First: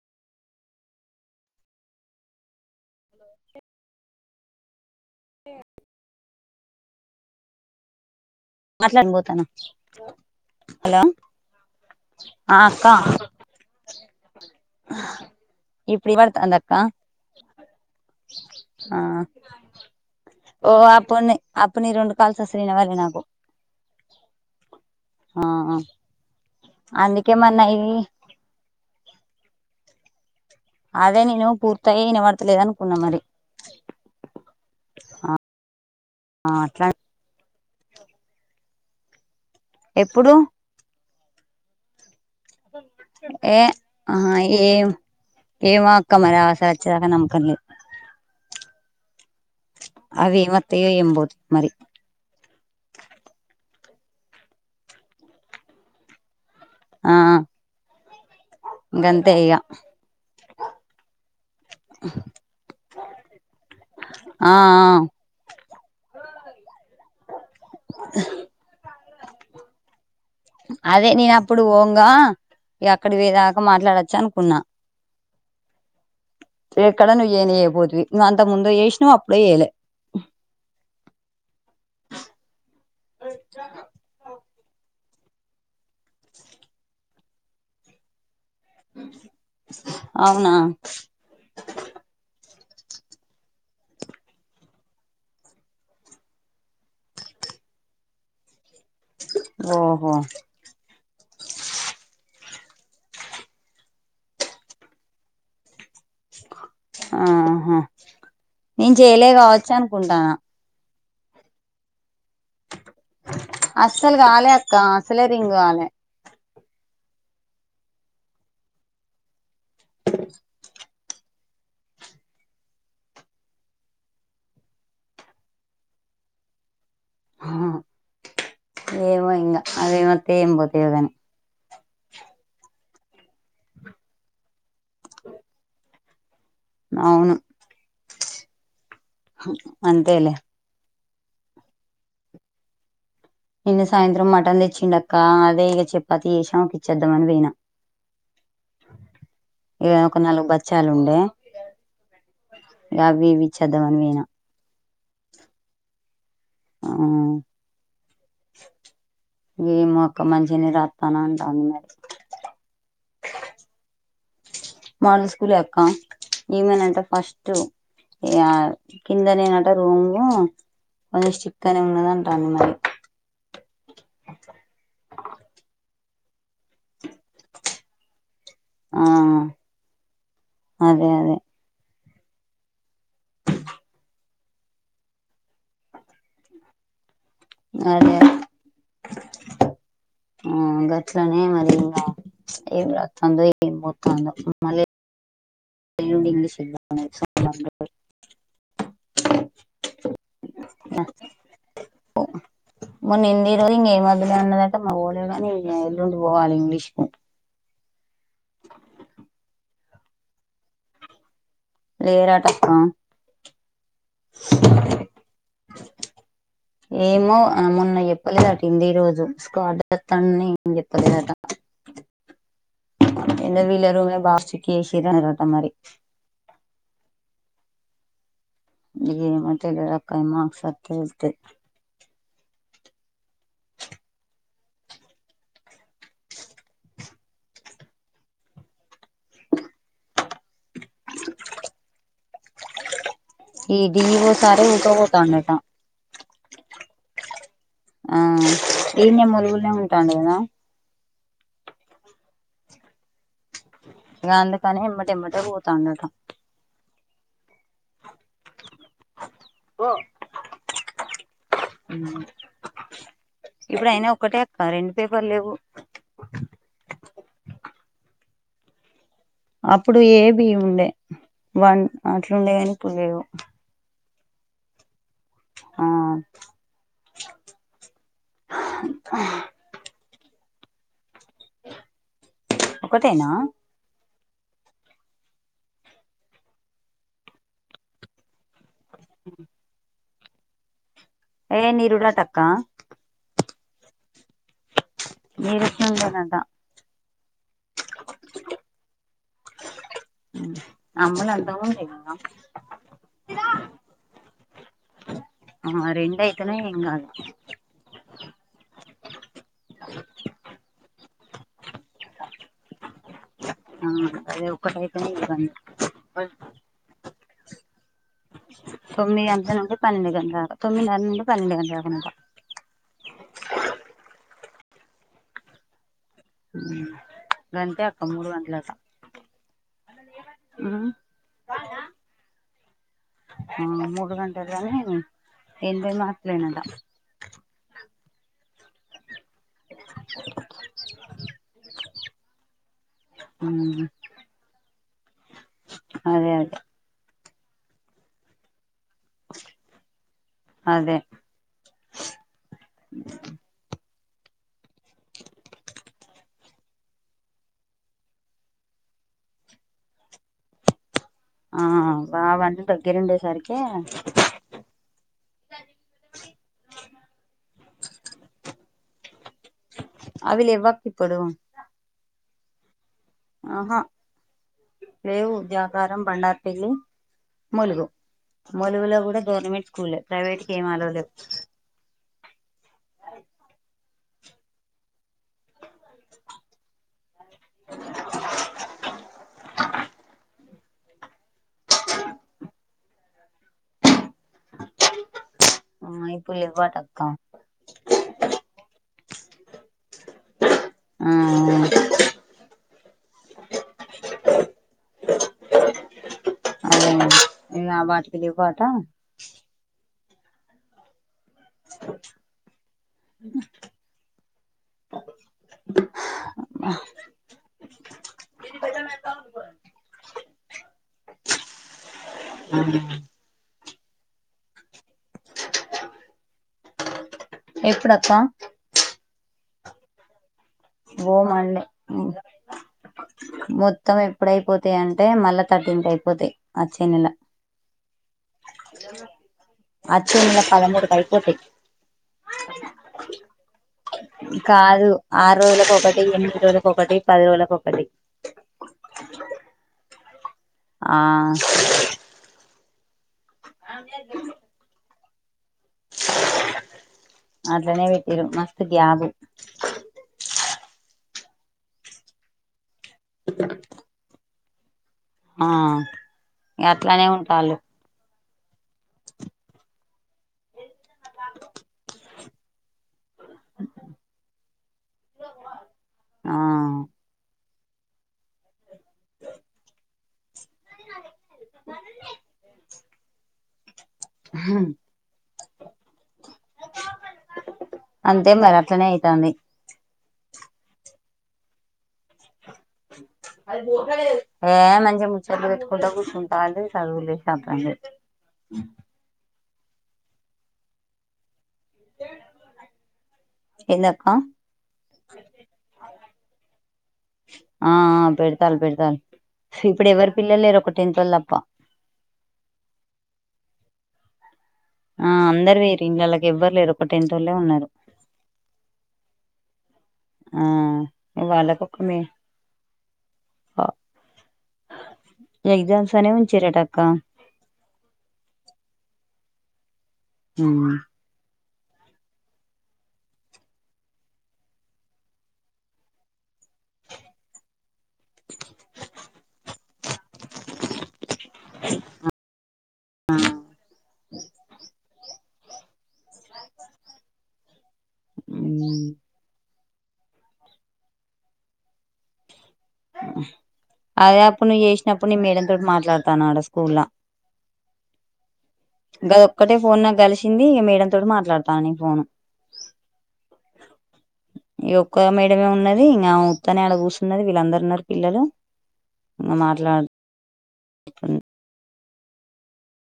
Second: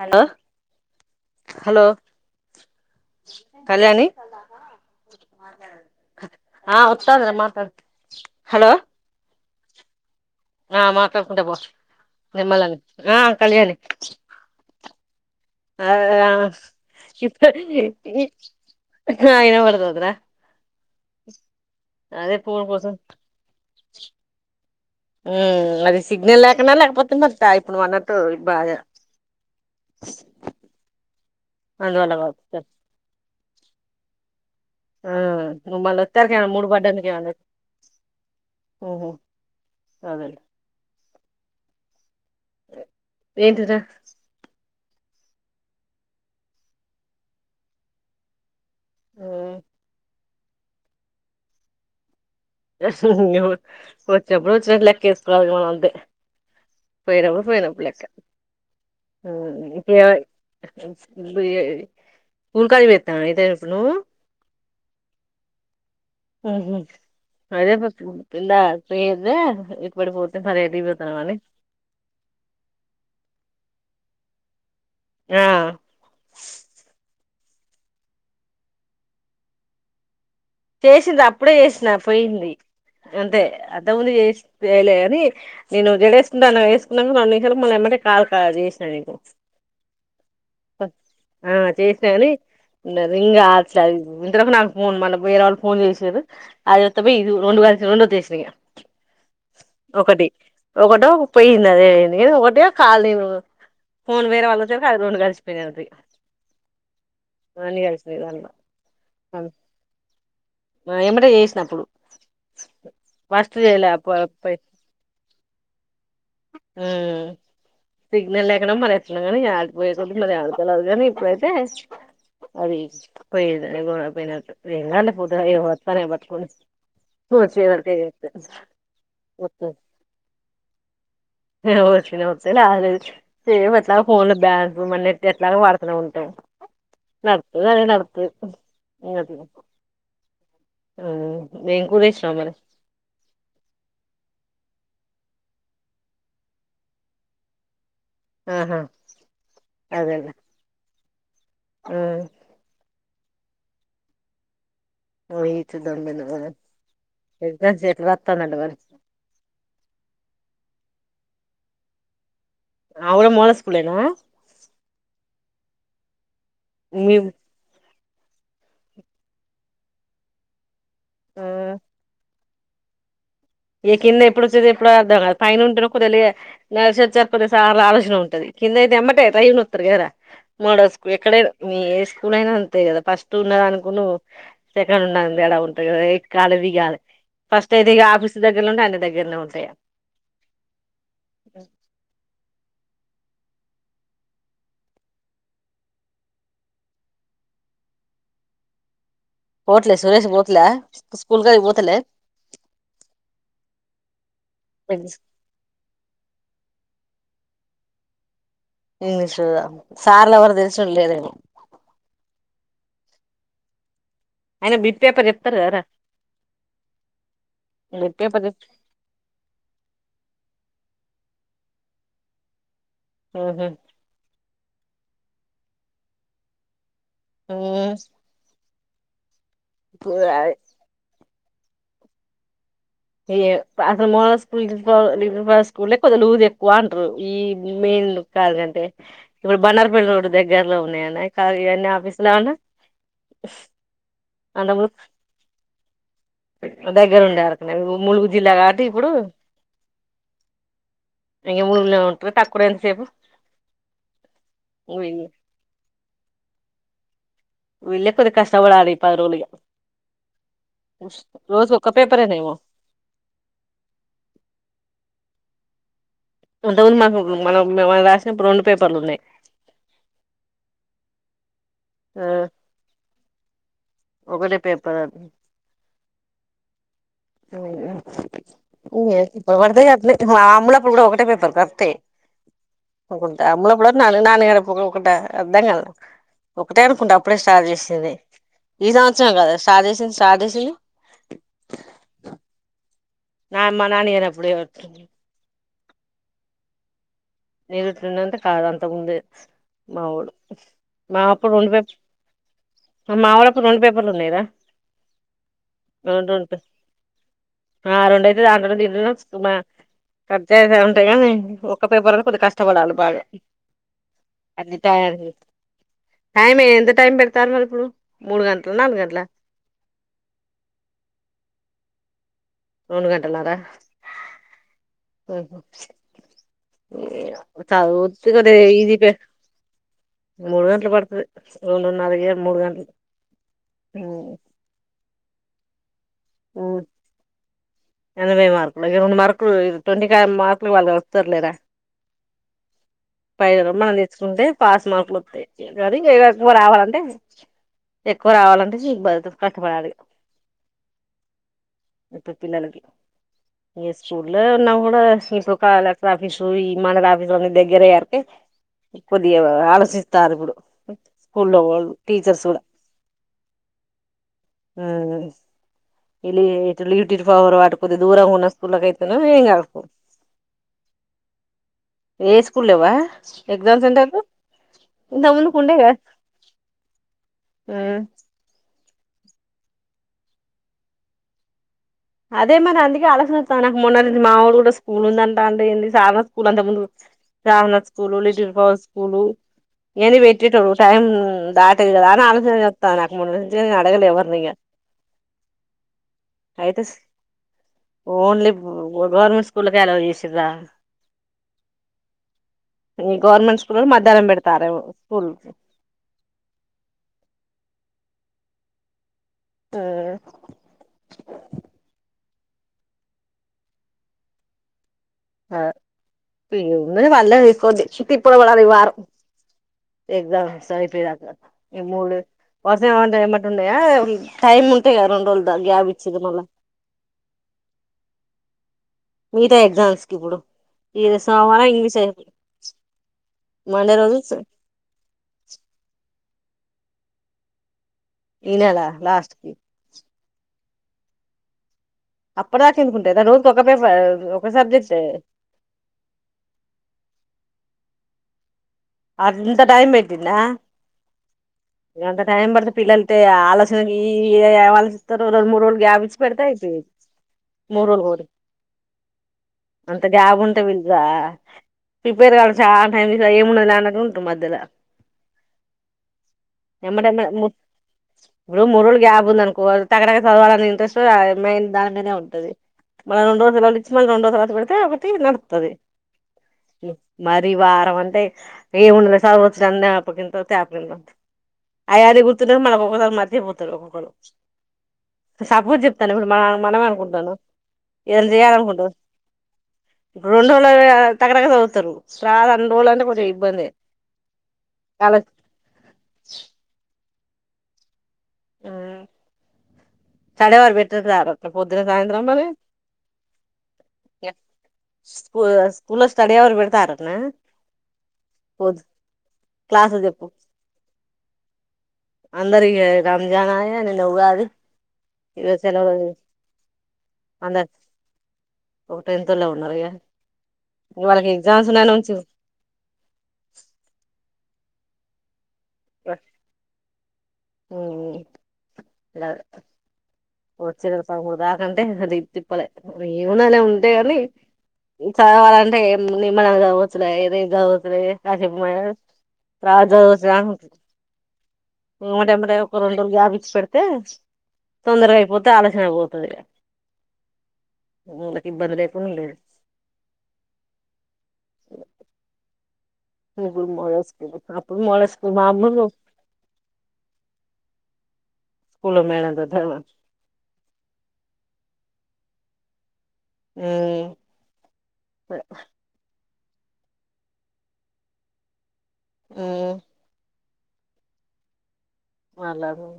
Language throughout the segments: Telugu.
Hello hello. కళ్యాణి ఆహ్. ఇస్తారు కదా మాట్లాడు. మాట్లాడి పోతున్న. ఆహ్ మాట్లాడుకుంటా పో ఆ నిమ్మల్లం అక్క ఆహ్ కళ్యాణి. ఇప్పుడు ఆహ్ ఇనపడుతుంది అక్క ఇప్పు. ఆ ఆహ్ వినబడతది రా. ఓ అప్పున్నీ అప్పుడు నీ రెండు కాల్స్ వస్తే కోసం వినపడలే నాకు. ఆ ఉమ్ అది సిగ్నల్ లేకనా లేకపోతే అందుకే మంత మొన్న ఇప్పుడు నువ్వు ఇవి అనట్టు బాగా. అదే నేను పూర్తయ్ అందువల్ల కావచ్చు వినబడతలేదు అనుకున్నా మరి. ఆ మమళీ ఒత్తరికి ఆ మూడు అట్లా పడ్డానికిేహ ఎప్పుడు ఏ ఏంటిదిరా ఆహా ఏ ఏమో అక్క మరి ఆ [unintelligible] నమ్మకం లేదు ఆ అవే మత్తయ్యో ఎబోద్ మరి [unintelligible] అంతే [unintelligible] ఆ గంతే ఇగ [unintelligible] అయితే ఇప్పుడు నువ్వు ఆ [unintelligible] అదే పోతున్నావ్ నేన అని అప్పుడు ఓంగ అక్కడి వేదాకా మాట్లాడచ్చు అనుకున్నా ఆ ఏనే ఏబోద్వి నువ్ అంత ముందు ఏేస నువ్ అప్పుడుే ఏేలే చేసింది అప్పుడే చేసిన పోయింది అంతే అద్దముంది చేసి వయలే అని నేను జడేకున్నా వేసుకున్నాక రెండు నిమిషాల మళ్ళ ఏమై కా చేసినా నీకు అవునా ఆ చేసినాని [unintelligible] వేరే వాళ్ళ ఫోన్ చేసి [unintelligible] ఓహో ఒకటి ఒకటి ఒక పోయయింది అదే పోంది ఒకటి కాాల ఫోన్ వేరే వాళ్ళచ్చ అది రెండు కలిసి పోయినది ఆహా దాంట్లో నేను చేయలే కావచ్చు అనుకుంటానా ఏమట చేసినప్పుడు ఫస్ట్ చేయలే అస్సలు కాలే అక్క అసలే రింగ్ కాలే ఆ సిగ్నల్ లేకుండా మరి ఎత్తన్నాం కాగాని ఆడిపోయేక మరి ఆడతలదు కానీ ఇప్పుడైతే అది పోయ పోయినట్ ఏంగాంట పోతు ఏ వస్తానే పటుకని ఏమో ఇంగ అదేమతే ఏం పోతాయో గాని [unintelligible] వచ్చిన వచ్చాదు సేమ్్ అట్లా ఫోన్లు బ్యాన్ మన్నట్ ఎట్లాగ వాడుతనే ఉంటాం అవును నడుతు అనే నడుతు ఏ అంతేలే నేను కూడా చేసిన నిన్న సాయంత్రం మటన్ తెచ్చిండక్క అదే ఇక చపాతి చేసా ఒక ఇచ్చేద్దామని వయినా ఆహా ఇ ఒక నాలుగు బచ్చాలు ఉండ ఆ అవి ఇవి చదవని పోయిన ఆ ఈచ్చ దొంగలు ఆ మరి ఇ మక్క మంచినే రాత్ర తనంట అ మ అవును మోడల్ స్కూల్ ఏ నా మోడల్ స్కూల్ అక్క ఏమనంట మీ ఫస్ట్ యా కిందనేేనాట రూం కొంచెం ఆ స్క్ తనే ఉన్నదా కన్నా ఈ కింద ఎప్పుడు వచ్చేది ఎప్పుడు అర్థం కదదు పైన ఉంటేన కొద్దిగా నసి వచ్చారు కొద్ది సార్ ఆలోచన ఉంటది కిందయితే ఆ అమ్మటేయి అయనొత్తరు గదా మోడో స్ అదే అదే ఎక్కడైనా మీ స్ూలైనా ఉంతాయి కదా ఫస్ట్ ఉండద అనుకు సెకండ్ ఉన్న ఎ ఉంటాంది కదా ఎ కాలువిగాాలదు ఫస్ట్ అయితే ఇక అదే ఆఫీస్ దగ్గరలో ఉంటే ఆన దగ్గరలోనే ఉంటాయా ఆ గట్లనే మరి ఏం రా స్తుంద మత్తంద మల తెడి ఇంగ్లీష [unintelligible] పోట్లే సురేష్ పోతులే రోజున స్కూల్ గ పోతులే మొన్న ఎన్ని రోజులు ఇగా ఏం వద్దులే అన్నదంట ఇగా పోలేదు కానీ ఇగా ఎల్లుండి పోవాలి ఇంగ్లీష్ కి ఇంగ్లీష్ చూద్దాం సార్లు ఎవరు తెలిసినవాళ్ళు లేరేమో లేరంట ఆ ఆయన బీట్ పేపర్ చెప్తారు కదా రా ఏమో మొన్న చెప్పలేదు అంట హిందీ రోజు స్డ్త్తని ఏం చెప్ లేదంట అయినా ఊహూ వీళ్ళ రూమ్ బాగా స్ట్రిక్ట్ షిఫ్ట్ చేసిర్రు అంట మరి మ్మ్ ఏమో తెలియదు అక్క మాక్స్ వస్తే తెలుస్తది ఏ అసలు మోనో స్కూల్ లిఫా ఫోర్ స్కూలే కొంచెం లూస్ ఎక్కువ అంటారు ఇ ఉండు కాదంటే ఇప్పుడు బనార్పల్లి రోడ్ దగ్గరలో ఉన్నాయన్న ఇవన్నీ ఆఫీస్లు ఇవన ఈ డి ఈ ఓ సారే ఓకే పోతాండట దగ్గర ఉండే వరకే ఆ ములుగు జిల్లా కాబట్టి ఇప్పుడు ఈన్నే ములుగుల్నే ఉంటాండు కదా ఇగా ములుగు లా ఉంటరు తక్కువఅంతసేపు ఇగా అందుకనే ఎమ్మటేమ్మటే పోతాండట వెళ్ళ కొది కష్ట కష్టపడాలి పది రోజులు ఇగా రోజు ఒక్క పేపర్ ఏమో ఇప్పుడు అయిన ఒక్కటే అక్క రెండు పేపర్లు లేవు ఇంతక ముందు మాకు మనం మేము రాసినప్పుడు రెండు పేపర్లు ఉన్నాయి అప్పుడు ఏ బి ఉండే వన్ ఆ అట్లు ఉండే కాని ఇప్పుడు లేవు ఒకటే పేపర్ ఆ ఇగా ఇప్పుడుపడితే అట్లే మామ్ళప్పుడు కూడా ఒకటే పేపర్ కరెక్టే ఒకటేనా అమ్ములు అప్పుడు నాలుగునాలుగు అని ఎప్పుడు ఉకుంటా అర్థం కాలే ఒకటే అనుకుంటే అప్పుడే స్టార్ట్ చేసింది ఈ సంవత్సరం కాదా స్టార్ట్ చేసింది స్టార్ట్ చేసింది ఏ నీరుడంట అక్క హ మా నాని లేనపుడు ఏమోదు ఇరుస్తుండె నట ఇది ఇంత ఉందంటే కాదు అంతకు ముందే మావో మా అమ్ములు అప్పుడు అంతకు రెండు ముందే పేపర్ కదా మావోల్లపుడు రెండు పేపర్లు ఉన్నాయిరా ఆ రెండు రెండయితునే రెండు ఎం కాదు ఆ రెండు దాంట్లో దింలో మా కట్ అయితే ఉంటాయి కానీ ఒక్క పేపర్ లో కష్టపడాలి బాగా అదొక్కటి అది అయితేనే ఇగా టయానికి భయం టైం ఎంత టైం పెడతారు మరి ఇప్పుడు మూడు గంటల నాలుగు తొమిది గంటల నుండి పనేడు గంటల వరకు తొమ్మిది ఉన్న తొమిది నుండి పనేడు గంటల వరకు అంట రెండు గంటల నారా గంతే అక్క మూడు చదవొచ్చుగా గంటలట ఈజినే మూడు గంటలు పడుతుది రెండుడు నారా ఇగా మూడు గంటలు ఆ మూడు గంటలుగాని ఎనిభై మార్కులేనట ఎనభై మార్కులా రెండు మార్కులు ట్వంటీ ఫైవ్ మార్కులు వాళ్ళ కలుపుతారు లేరా పై మనం తీచ్చుకుంటే పాస్ మార్కులు వస్తాయి ఇగా అదే అదే ఎక్కువ రావాలంటే ఎక్కువ రావాలంటే కష్టపడాలి అదే ఇప్పుడు పిల్లలకి ఏ ఇగా స్కూల్లో ఉన్నపుడు అదేదోకలెక్టర్ ఆఫీస్ ఈ మండల్ ఆఫీస్ దగ్గర ఏ వరకే కొద్దిగా ఆలోచిస్తారు ఇప్పుడు స్కూల్లో ఆ వాళ్ళు టీచర్స్ కూడా అవన్నీ దగ్గరుండేసరికి ఇల్లు ఈటు ఫవర్ అటు కొద్ది దూరంగా ఉన్న స్కూల్లో అయితేను ఏం కాకో ఇప్పుడూ ఏ స్కూల్ లేవా ఎగ్జామ్స్ సెంటర్ లు లేవు జాతారం బండార్పిలి ములుగు ఉమ్ ములుగులో కూడా గవర్మెంట్ స్కూల్ ప్రైవేట్ కేం అలో లేదు అదే మరి అందుకే ఆలోచన చేస్తాన్న నాకు మొన్నటి నుండి మా ఊళ్ళో కూడా స్కూల్ ఉంద అ అంటండు ఏంది శ్రావణ స్కూల్ అంత ముందు శ్రావణ స్కూలు లిటిల్ ఫ్యావ్ స్కూలు ఏంది పెట్టిట్డు టైం దాటదు కదా అని ఆలోచన చేస్తున్న ముందు నుంచే అడగలే ఎవర్ని అయిపోయే వాటు అయితే అక్క ఓన్లీ గవర్నమెంట్ స్కూల్లో జాయిన్ చేసిరా ఆ ఈ గవర్నమెంట్ స్కూల్ మధ్యాహ్నం పెడతారు ఏమో స్కూల్ అదే నిన్న వాటిలికి పోతా ఆ అ ఆ ఉన్నది వాళ్ళ [unintelligible] తిప్పలు పడాలి ఈ వారం ఎగ్జామ్స్ అయిపోయాక ఈ మూడు [unintelligible] టయా టైమ్ ఉంటది కదా రెండు రోజులు గ్యాబ్ ఇచ్చిళ్ళు మల్ల ఎప్పుడు అక్కా మిగతా ఎగ్జామ్స్ కి ఇప్పుడు ఈ ఓ మండే సోమవారం ఇంగ్లీష్ ఉమ్ అయిపో మండే మొత్తం రోజు ఎప్పుడైపోతాయి అంటే మళ్ళా తట్టింటి అయిపోతాయి ఆచ్చేనెల ఈ నెలా లాస్ట్కి జూన్ల పదమూడు కి అయిపోతాయి అప్పటిదాక ఎందుకుంటాయి రా రోజుకి ఒకే పేపర్ ఒక కాదు సబ్జెక్ట్ ఆరు రోజులలకు ఒకటి ఎనిమిది రోజుక ఒకటి పది రోజులకు ఒకటి అదంత టైమ్ పెట్టిందా ఆ ఇదంత టైమ్ పడుతే పిల్లల్ తే ఆలోచనాలకి ఇయ్యి ఇయ్యి ఎ ఆలోచస్తారు ఓ రొండు మూడు రోజులు గ్యాప్ ఇచ్చి పెడితే అయిపోయే అట్లనే పెట్టారు మస్తు గ్యాప్ అంత గ్యాప్ ఉంటే ప్రిపేర్ కా చా టైం ఏ ఉన్నదా మద్దల ఆ అట్లనే ఇగ ఎమ్మటెమ్మటే ఉంటల్లు ఇప్పుడు మూడు రోజులు గ్యాబ్ ఉంది అకో తగడా చదవాలని ఇంట్రెస్ట్ మైం దాంట్నే ఉంటది మళ్ళ రెండు రోజులళు ఇచ్చి మళ్ళీ రెండు రోజుల తర్వాత పెడితే ఒకటి నడుతది ఆ మర్ దది వారం అంటే ఏ ఉండ సవచ్చ చందప్పకింత [unintelligible] అయన్నీ గుర్తుంట మనకు ఒక్కసారి మర్చపోతారు హా సపోజ్ చెప్తన ఇప్పుడు మన మనమే అనుకుంటాను ఏదనా అంతే చేయాలి మరి అట్లనే అనుకుంటం అయితాంది రెండు రోజులు అయినా టకటక చదువుతరు రండు రోజులు అంటే కొంచెం ఇబ్బందే ఎ నాతో కాల ముచ్చట్లు పెట్టుకుంట కుసుంటే సగ్ చదువు లే సంతన లే సడేవారు [unintelligible] పెట్ట పొద్దుిన సాయంత్రం మరి ఏంది అక్క స్కూ స్కూల్ లో స్టడీవరు పేడతార టన పోదు సి ఇప్పుడు ఎవరు పిల్ల లేరు ఒక టెన్ట్ వాళ్ళ తప్ప అందరూ ఇగ రంజాన్ అయ నిన్న ఉగాది ఆ ఇగ అందరు వేరు సెలవు ఇళ్ళలోకి ఎవ్వరు లేరు ఒకటె ఇంటిల్లే అందరు ఉన్నారు ఒక టెన్త్ వోల్లే ఉన్నారు ఇగ ఆ వాళ్ళకి వాళ్ళకు ఎగ్జామ్స్ ఒక ఉన్నాయను మే ఉంచ ఆ ఎగ్జామ్స్ అనే విచ్చిరటక్క లేవు వచ్చే నెల పద మూడు దాక అంటే అసలే తిప్పలే మరి ఏమన్ననే ఉంటయని చదవాలంటే ఏ నిమ్మలంగా చదవచ్చులే ఏది చడ్ కాశపు మ త్రా జ స [unintelligible] ఎమ్మటే ఒకటె ఒక రెండు రోజులు గపిచ్చి పెడితే తొందరగా అయిపోతే ఆలోచన పోతుంది వాళ్ళకి ఇబ్బంది లేయికుండా లేదు ఇప్పుడు మొ అదే స్క నువ్వు అప్పుడు మ చేసినప్పుడు నీ స్కు మేడం తోటి మాములు మాట్లాడతాను [unintelligible] ఆడ స్కూల్లా గది తోటి ఒక్కటే ఫోన్ చదివాను నాకు కలిసింది ఇగ మేడం తోటి మాట్లాడతాను నీ ఫోను మ్మ్ ఈ ఒక్క మేడమే ఉన్నది ఇంగ ఆ ఉత్తనే అడ కూర్చన్నది వీళ్ళందరు న్నారు పిల్లలు ఇకా మ్మ్ మాట్లాడు మాట్లాడదాం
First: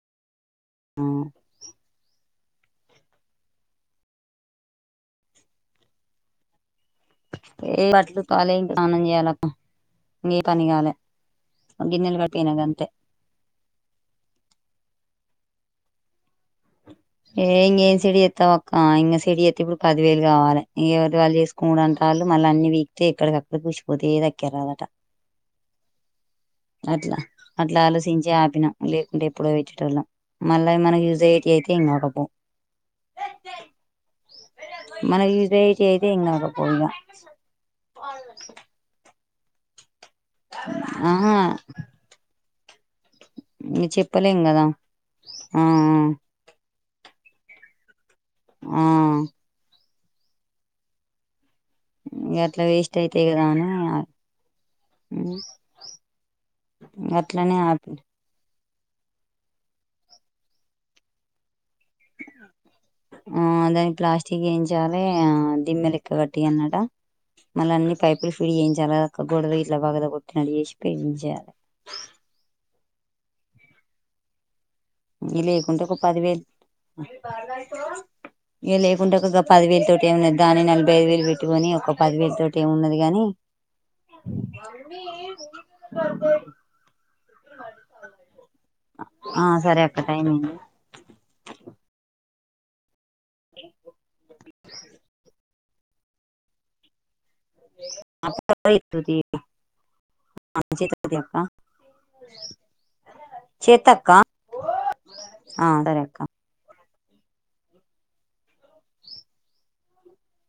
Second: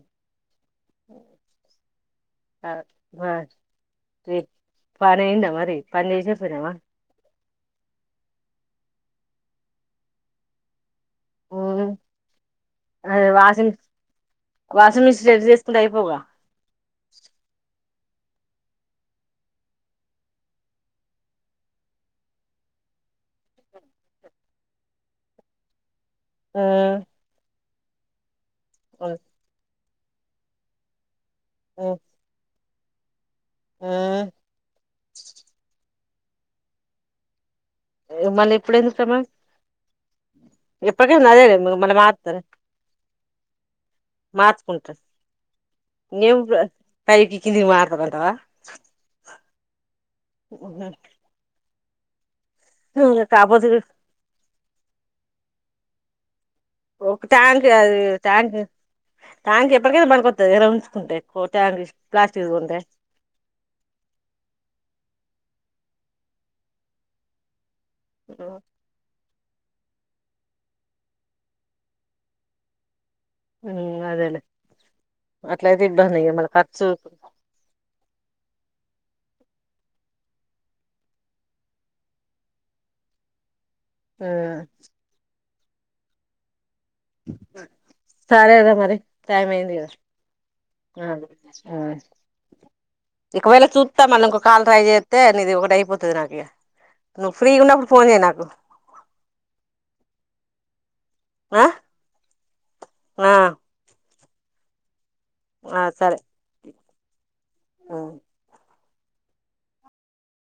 ఉం ఆ ఆ రీ పని అయందా మరి పని చేసే పోయినవా ఏ పట్లు కాాల ద్యానం చేయాలక్క ఇం పని కాల [unintelligible] ఉమ్ ఆది వాషింగ్ వాషింగ్ మిస్ ఉంటే అయిపోవుగా ఏం చేస్ చెడి చేత్తవ్ అక్క ఇంకా చెడు చెత్తే ఇప్పుడు పదివేలు కావాలి ఎవరిది వాళ్ళు చేసుకో అంట వాళ్ళు మళ్ళీ అన్ని వీక్ క్కడికక్కడ కూర్సిపోతే ఏది అక్కర రాదట ఉమ్ అట్లా అట్లా ఆలోచించే ఆపినం ఉమ్, లేకుంటే ఎప్పుడో పెట్టే టోల్లం మళ్ళ మనం యూజ్ అయ్య ఏం ఉమ్, గాకపో ఉమ్. మనకి యూజ్ అయ్యేటివి అయితే ఏం కాకపోవు ఇంకా మళ్ళీ ఇప్పుడు ఏ చూస్తామా ఇప్పటికైనా ఆహా అదేలే మళ్ళీ మాట్లాడతారే ఇంగ చెప్పలేం కదా మార్చుకుంట ఆ ఇంకేం పైకి కిందికి మారతాది అంటావా ఆ ఉ ఉన్నన్ ఇక అట్లా వేస్ట్ అయితయి కదా అనీ ఉమ్ ఒక ట్యాంక్ ఆపి అది ట్యాంక్ ట్యాంక్ ఎప్పటికైనా పనికొత్తది కదరా ఉంచుకుంటే ట్యాంక్ ప్లాస్టిక్ ఉంటే ఉమ్ దాని ప్లాస్టింగ్ వేయించాలి ఆ దిమ్మలు ఎక్కగట్టి అన్నాట మళ్ళీ అన్ని పైపులు ఫిట్ చేయించాలా కదక్క గోడ వికి ఇట్ల పగలకొట్టి వేసి పెయింట్ చేయాలి ఉమ్ అదేలే ఇది లేకుంటే అట్లయితే ఒక ఇబ్బంది ఇగ పదివేలు మళ్ళ ఖర్చు ఇగా లే కుంటే ఒక పది వేలు తోటి ఏ ఉన్నది దాన్ని నలభై ఐదు వేలు పెట్టీకోని ఒక పదివేలు తోటి ఏమి ఉన్నది కాని ఉమ్, కద సరే రా మరి ఆ టైమ్ అయింది సరే కదా అక్క టైం ఆ ఆ ఒకవేళ చుత్తా మళ్ళ ఇంకో కాలు ట్రై చేస్తే నీది ఒకటి అయిపోతుంది నాది నువ్వు ఫ్రీ ఉన్నప్పుడు ఫోన్ చేయ్ నాకు [unintelligible] అక్క ఆ ఆ చేత్తా అక్క ఆ సరే అక్క ఉమ్